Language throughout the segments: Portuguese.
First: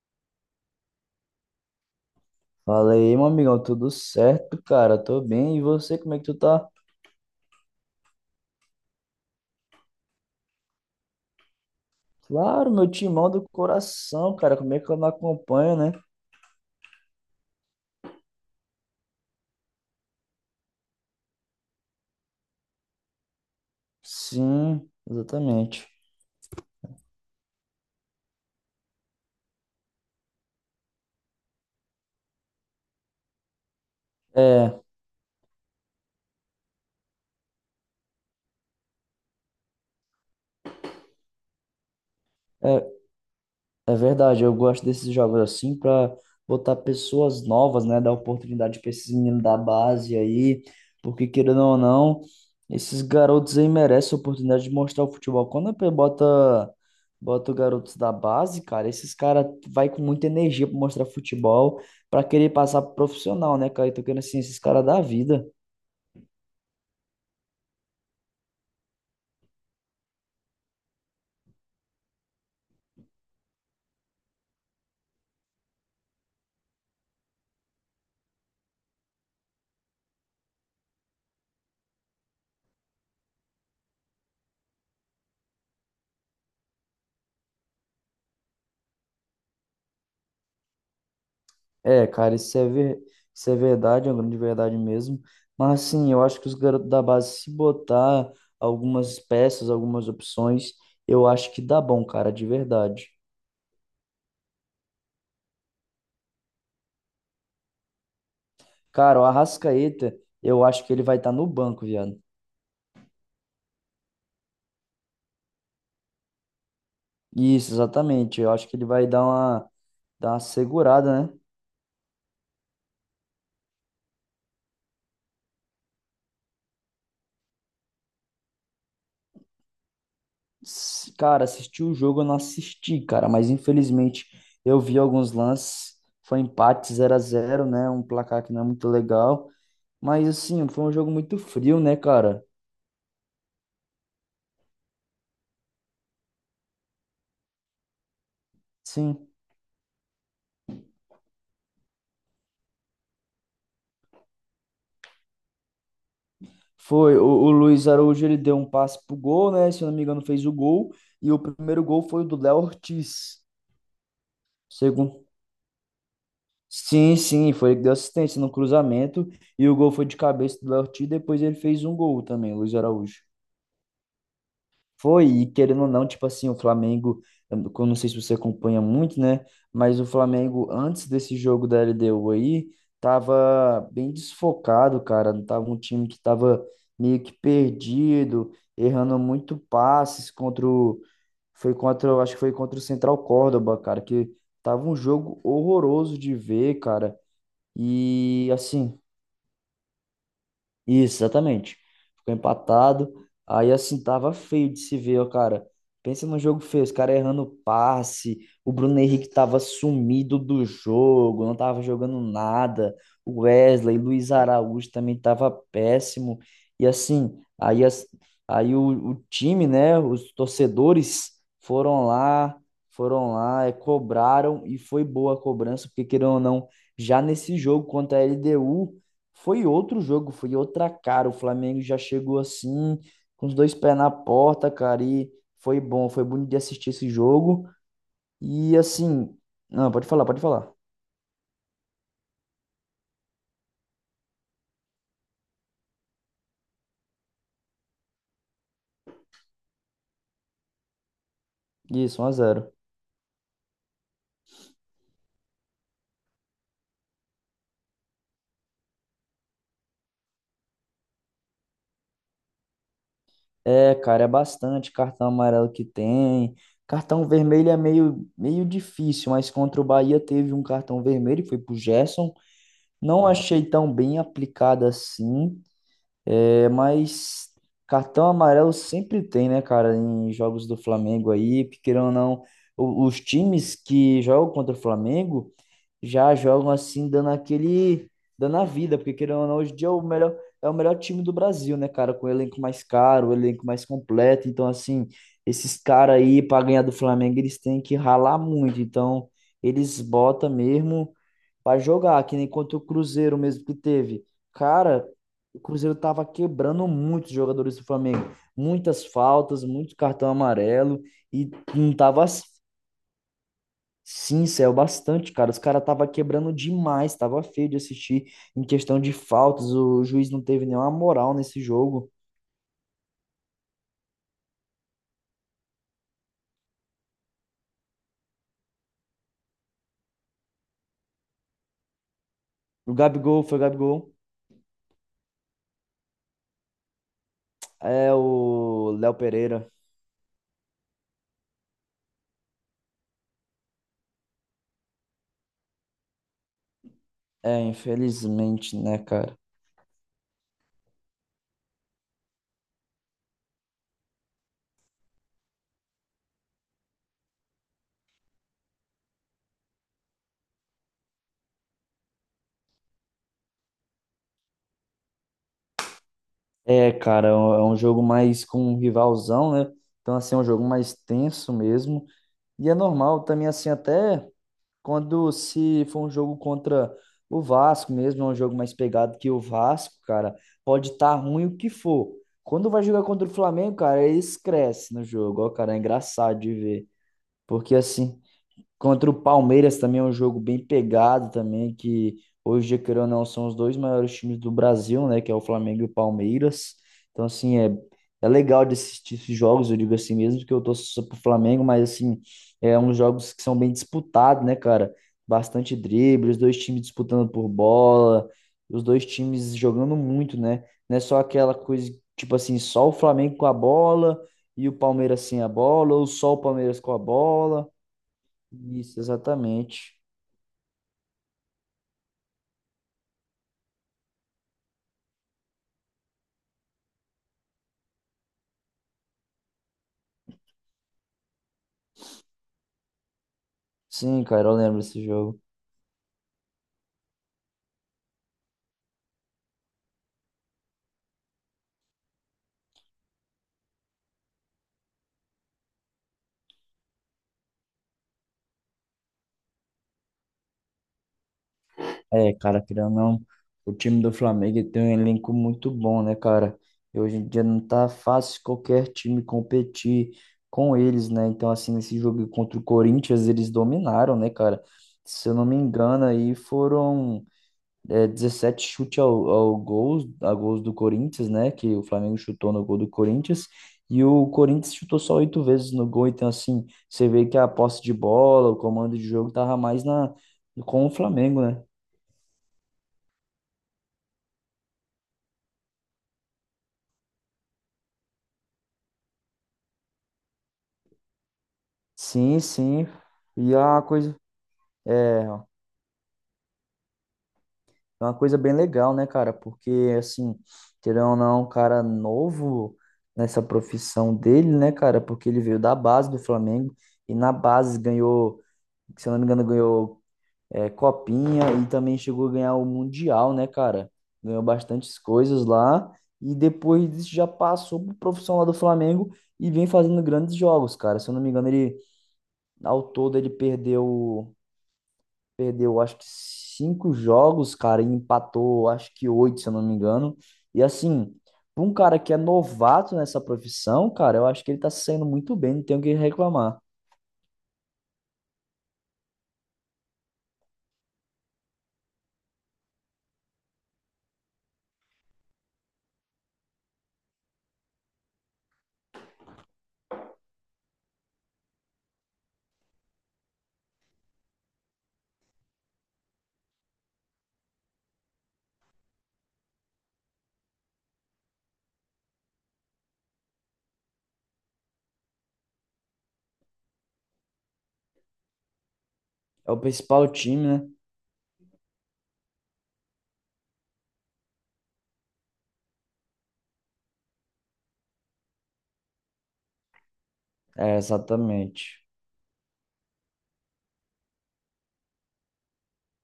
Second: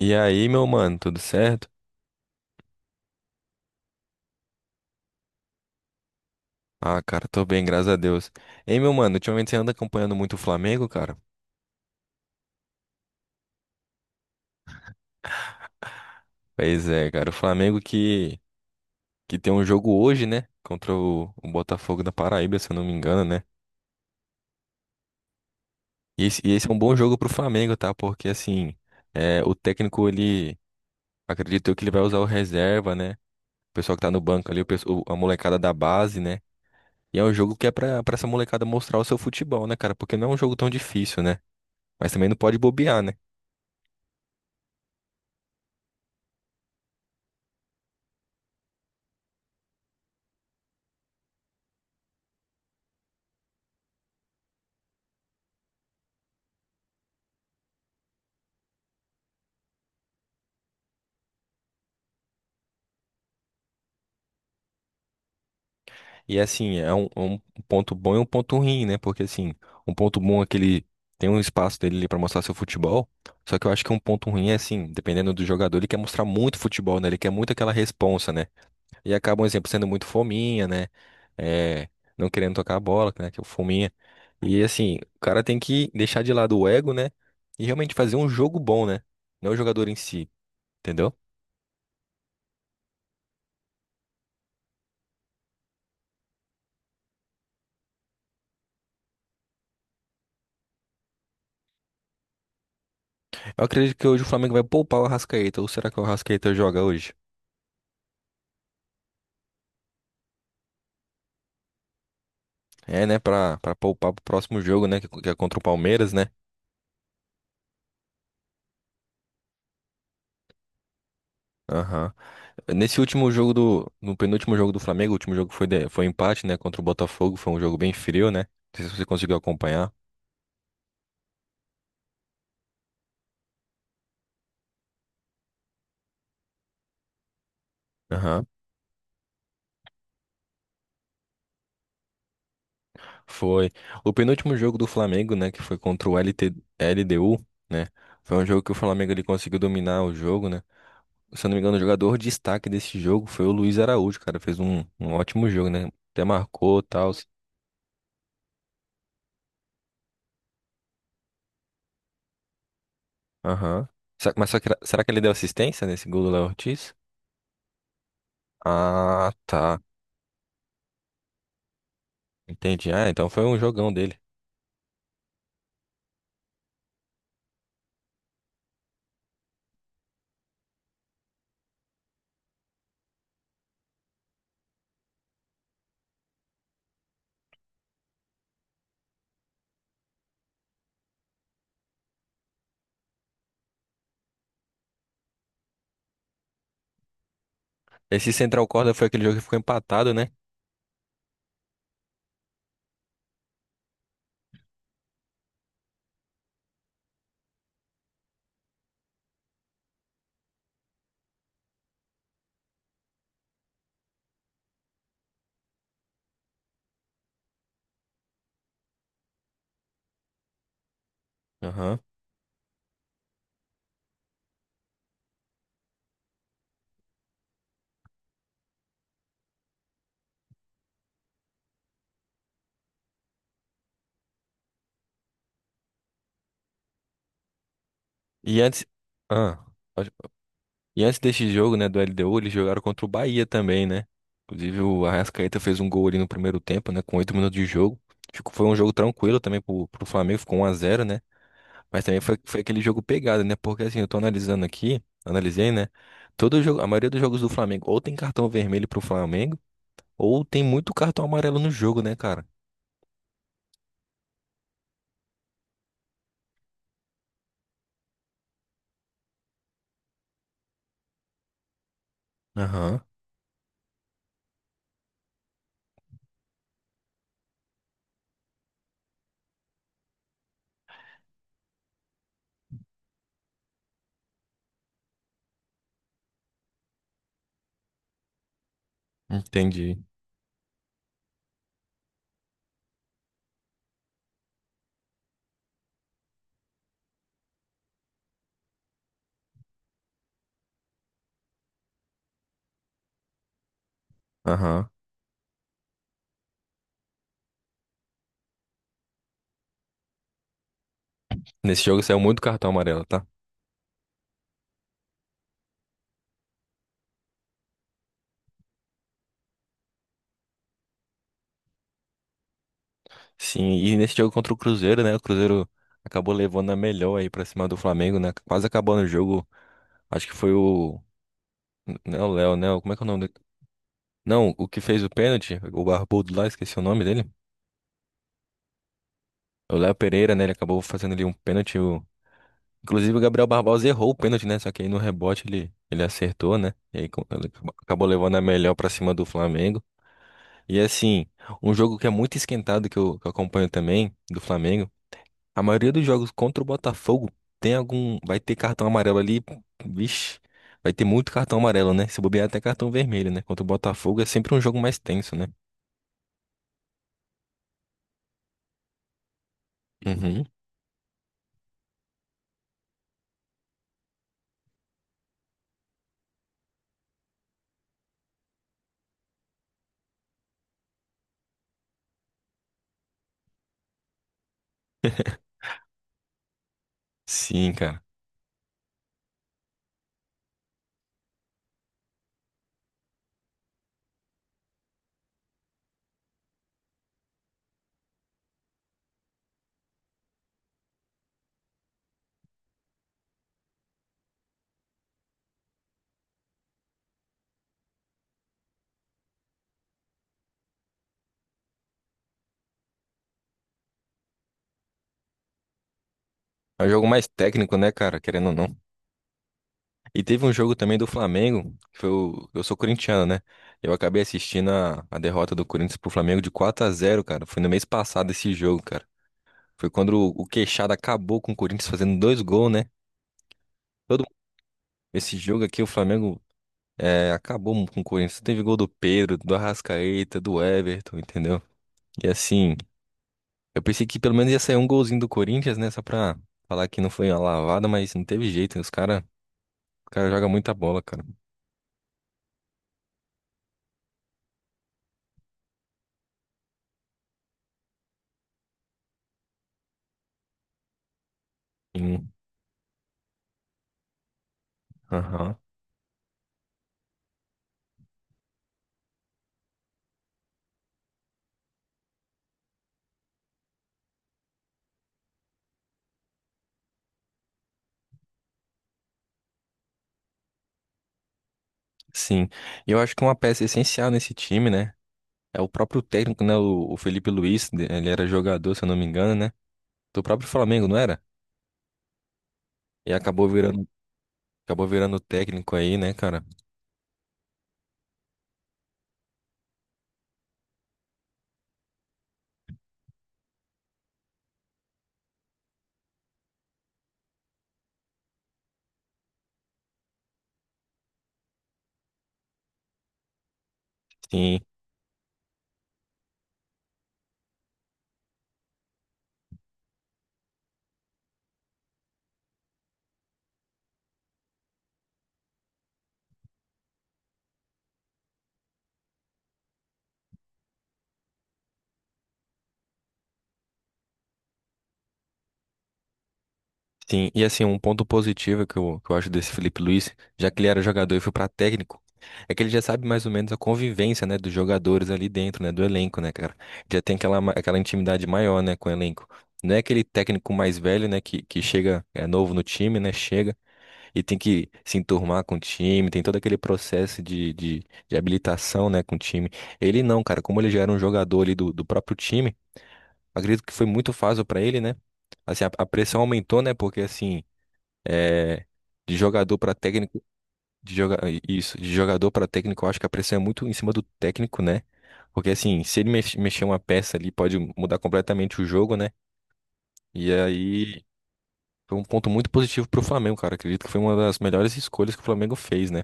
E aí, meu mano, tudo certo? Fala aí, meu amigão, tudo certo, cara? Tô bem. E você, como é que tu tá? Ah, cara, tô bem, graças a Deus. Ei, meu mano, ultimamente você anda acompanhando muito o Flamengo, cara? Claro, meu timão do coração, cara. Como é que eu não acompanho, né? Pois é, cara, o Flamengo que tem um jogo hoje, né? Contra o Botafogo da Paraíba, se eu não me engano, né? Sim, exatamente. E esse é um bom jogo pro Flamengo, tá? Porque, assim, o técnico, ele, acredito eu que ele vai usar o reserva, né? O pessoal que tá no banco ali, É, a molecada da base, né? E é um jogo que é pra essa molecada mostrar o seu futebol, né, cara? Porque não é um jogo tão difícil, né? Mas também não pode é. bobear, né? É verdade, eu gosto desses jogos assim para botar pessoas novas, né? Dar oportunidade para esses meninos da base aí, porque querendo ou não, esses garotos aí merecem a oportunidade de mostrar o futebol. Quando a P bota os garotos da base, cara, esses caras vai com muita energia para mostrar futebol, para querer passar pro profissional, né, cara? Então, querendo assim, esses caras da vida. E assim, é um ponto bom e um ponto ruim, né? Porque assim, um ponto bom é que ele tem um espaço dele para mostrar seu futebol. Só que eu acho que um ponto ruim é assim, dependendo do jogador, ele quer mostrar muito futebol, né? Ele quer muito aquela responsa, né? E acaba, um exemplo, sendo muito fominha, né? É, não querendo tocar a bola, né? Que é o fominha. E assim, o cara tem que deixar de lado o ego, né? E realmente fazer um jogo bom, né? Não o jogador em si, entendeu? É, cara, isso é verdade, é uma grande verdade mesmo. Mas, assim, eu acho que os garotos da base, se botar algumas peças, algumas opções, eu acho que dá bom, cara, de verdade. Eu acredito que hoje o Flamengo vai poupar o Arrascaeta. Ou será que o Arrascaeta joga hoje? Cara, o Arrascaeta, eu acho que ele vai estar no banco, viado. É, né, pra poupar pro próximo jogo, né, que é contra o Palmeiras, né? Isso, exatamente. Eu acho que ele vai dar uma segurada, né? Aham. Nesse último jogo do, no penúltimo jogo do Flamengo, o último jogo foi, foi empate, né, contra o Botafogo, foi um jogo bem frio, né? Não sei se você conseguiu acompanhar. Cara, assistir o jogo eu não assisti, cara, mas infelizmente eu vi alguns lances. Foi empate 0-0, né? Um placar Aham. que não é muito legal. Mas assim, foi um jogo muito frio, né, cara? Foi. O penúltimo jogo do Flamengo, né, que foi contra o L D U né? Foi um jogo que o Flamengo ele Sim. conseguiu dominar o jogo, né? Se eu não me engano, o jogador destaque desse jogo foi o Luiz Araújo, cara, fez um ótimo jogo, né? Até marcou, tal. Foi. O Luiz Araújo ele deu um passe pro gol, né? Se eu não me engano, fez o gol. E o primeiro gol foi o do Léo Ortiz. Aham. Mas será que ele Segundo. deu assistência nesse gol do Léo Ortiz? Sim, sim, foi ele que deu assistência no cruzamento. Ah, E o tá. gol foi de cabeça do Léo Ortiz. Depois ele fez um gol também, o Luiz Entendi. Ah, Araújo. então foi um jogão dele. Foi, e querendo ou não, tipo assim, o Flamengo, eu não sei se você acompanha muito, né? Mas o Flamengo, antes desse jogo da LDU aí, tava bem desfocado, cara. Não tava um time que tava meio que perdido, errando muito passes contra o. Foi contra, eu acho que foi contra o Central Córdoba, cara, que tava um jogo horroroso de ver, cara. Esse E Central Corda assim. foi aquele jogo que ficou empatado, né? Isso, exatamente. Ficou empatado. Aí assim, tava feio de se ver, ó, cara. Pensa num jogo feio, os caras errando passe. O Bruno Henrique tava sumido do jogo, não tava jogando nada. O Wesley, Luiz Araújo também tava péssimo. E assim, aí, o time, né, os torcedores Aham. foram lá, foram lá, cobraram e foi boa a cobrança, porque querendo ou não, já nesse jogo contra a LDU. Foi outro jogo, foi outra cara. O Flamengo já chegou assim, com os dois pés na porta, cara, e foi bom, foi bonito de assistir esse jogo. E E antes. assim, Ah, não, pode pode- falar, pode falar. e antes desse jogo, né, do LDU, eles jogaram contra o Bahia também, né? Inclusive o Arrascaeta fez um gol ali no primeiro tempo, né? Com 8 minutos de jogo. Ficou, foi um jogo tranquilo também pro Flamengo, ficou 1-0, né? Mas também Isso, um a foi zero aquele jogo pegado, né? Porque assim, eu tô analisando aqui, analisei, né? Todo jogo, a maioria dos jogos do Flamengo ou tem cartão vermelho pro Flamengo, ou tem muito cartão amarelo no jogo, né, cara? É, cara, é bastante cartão amarelo que tem. Cartão vermelho é meio, meio difícil, mas contra o Bahia teve um cartão vermelho, foi pro Gerson. Aham. Não achei tão bem aplicado assim, é, mas cartão amarelo sempre tem, né, cara, em jogos do Flamengo aí, porque querendo ou não, os times que jogam contra o Flamengo já jogam assim, dando a vida, porque querendo ou não, hoje em dia é o Entendi. melhor, é o melhor time do Brasil, né, cara, com o elenco mais caro, o elenco mais completo, então assim, esses caras aí, para ganhar do Flamengo, eles têm que ralar muito, então eles botam mesmo pra jogar, que nem contra o Cruzeiro mesmo que teve. Aham. Cara, o Cruzeiro tava quebrando muitos jogadores do Flamengo. Muitas faltas, muito cartão amarelo e Nesse não jogo saiu tava. muito cartão amarelo, tá? Sim, saiu bastante, cara. Os caras tava quebrando demais, tava feio de assistir em questão de faltas. O juiz não teve nenhuma moral nesse jogo. Sim, e nesse jogo contra o Cruzeiro, né? O Cruzeiro acabou levando a melhor aí pra cima do Flamengo, né? Quase acabou no jogo. Acho que foi o. Não é o Léo, né? Como O é que é o nome Gabigol dele? foi o Gabigol. Não, o que fez o pênalti, o barbudo lá, esqueci o nome dele. É o Léo Pereira. O Léo Pereira, né? Ele acabou fazendo ali um pênalti. Inclusive o Gabriel Barbosa errou o pênalti, né? Só que aí no rebote ele acertou, né? E aí ele É, acabou levando a melhor infelizmente, pra né, cima do cara? Flamengo. E assim, um jogo que é muito esquentado que eu acompanho também, do Flamengo, a maioria dos jogos contra o Botafogo tem algum. Vai ter cartão amarelo ali. Vixe, vai ter muito cartão amarelo, né? Se bobear até cartão vermelho, né? Contra o Botafogo é sempre um jogo mais tenso, né? É, cara, é um jogo mais com um rivalzão, né? Então, assim, é um Uhum. jogo mais tenso mesmo. E é normal também, assim, até quando se for um jogo contra o Vasco mesmo, é um jogo mais pegado que o Vasco, cara, pode estar ruim o que for. Quando vai jogar contra o Flamengo, cara, eles crescem no jogo, ó, cara, é engraçado de ver. Sim, Porque, cara. assim, contra o Palmeiras também é um jogo bem pegado também, que hoje, dia, querendo ou não, são os dois maiores times do Brasil, né? Que é o Flamengo e o Palmeiras. Então, assim, é legal de assistir esses jogos, eu digo assim mesmo, que eu torço só pro Flamengo, mas, assim, é uns jogos que são bem disputados, né, cara? Bastante drible, os dois times disputando por bola, os dois times jogando muito, né? Não é só aquela coisa, tipo assim, só o Flamengo com a bola e o Palmeiras sem a bola, ou só o Palmeiras É um com a jogo mais bola. técnico, né, cara? Querendo ou não. Isso, exatamente. E teve um jogo também do Flamengo, eu sou corintiano, né? Eu acabei assistindo a derrota do Corinthians pro Flamengo de 4-0, cara. Foi no mês passado esse jogo, cara. Foi quando o Queixada acabou com o Corinthians fazendo dois gols, né? Sim, Todo cara, eu lembro desse esse jogo. jogo aqui, o Flamengo acabou com o Corinthians. Teve gol do Pedro, do Arrascaeta, do Everton, entendeu? E assim, eu pensei que pelo menos ia sair um golzinho do Corinthians, né? Só pra falar que não foi uma lavada, mas não teve jeito. Os cara, o cara joga muita bola, cara. É, cara, querendo ou não, o time do Flamengo tem um elenco muito bom, né, cara? E hoje em dia não tá fácil qualquer time competir com eles, né? Então, assim, nesse jogo Sim. contra o Corinthians, eles dominaram, né, cara? Se eu não Aham. me engano, aí foram, 17 chute a gols do Corinthians, né? Que o Flamengo chutou no gol do Corinthians. E o Corinthians chutou só oito vezes no gol. Então, assim, você vê que a posse de bola, o comando de jogo tava mais com o Flamengo, né? Sim. E eu acho que uma peça essencial nesse time, né? É o próprio técnico, né? O Felipe Luiz, ele era jogador, se eu não me engano, né? Do próprio Flamengo, não era? Sim, sim. E acabou E é uma virando coisa, Acabou virando é técnico aí, né, cara? é uma coisa bem legal, né, cara? Porque, assim, querendo ou não, um cara novo nessa profissão dele, né, cara? Porque ele veio da base do Flamengo e na base ganhou, se eu não me engano, ganhou Copinha e também chegou a ganhar o Mundial, né, cara? Ganhou Sim, bastantes coisas lá e depois disso já passou pro profissional do Flamengo e vem fazendo grandes jogos, cara. Se eu não me engano, ele ao todo ele perdeu acho que cinco jogos, cara, e empatou acho que oito, se eu não me engano. E assim, para um cara que é novato nessa profissão, cara, eu acho que ele tá saindo muito bem, não tenho o que reclamar. sim. E assim, um ponto positivo que eu acho desse Felipe Luiz, já que ele era jogador e foi pra técnico, é que ele já sabe mais ou menos a convivência, né, dos jogadores ali dentro, né, do elenco, né, cara? Já tem aquela intimidade maior, né, com o elenco. Não é aquele técnico mais velho, né, que chega, é novo no time, né, chega e tem que se enturmar com o time, tem todo aquele processo de habilitação, né, com o time. Ele não, cara, como ele já era um jogador ali do próprio time. Acredito que foi muito fácil para ele, né? Assim, a pressão aumentou, né? Porque assim, é, de É o jogador para principal técnico, time, né? de joga... isso, de jogador para técnico, eu acho que a pressão é muito em cima do técnico, né? Porque assim, se ele mexer uma peça ali, pode mudar completamente o jogo, né? E É, aí exatamente. foi um ponto muito positivo pro Flamengo, cara. Acredito que foi uma das melhores escolhas que o Flamengo fez, né?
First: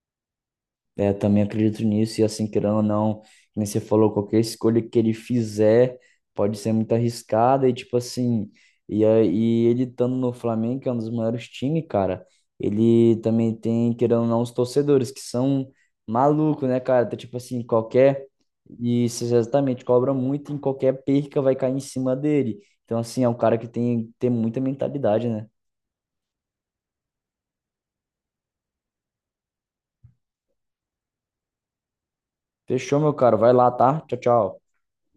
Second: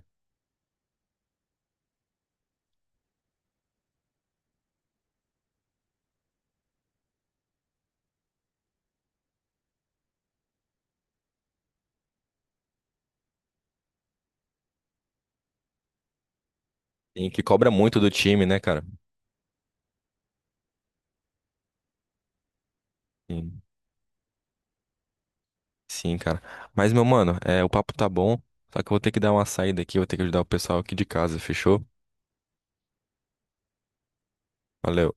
É, também acredito nisso, e assim, querendo ou não, como você falou, qualquer escolha que ele fizer pode ser muito arriscada, e tipo assim, aí ele estando no Flamengo, que é um dos maiores times, cara, ele também tem, querendo ou não, os torcedores, que são malucos, né, cara? Tá, E tipo que assim, cobra muito do qualquer, time, né, cara? e isso exatamente, cobra muito, em qualquer perca vai cair em cima dele. Então, assim, é um cara Sim, que tem muita mentalidade, né? sim, cara. Mas, meu mano, o papo tá bom, só que eu vou ter que dar uma saída aqui, eu vou ter que ajudar o pessoal aqui de casa, fechou? Fechou, meu cara vai lá, tá? Tchau, tchau. Valeu.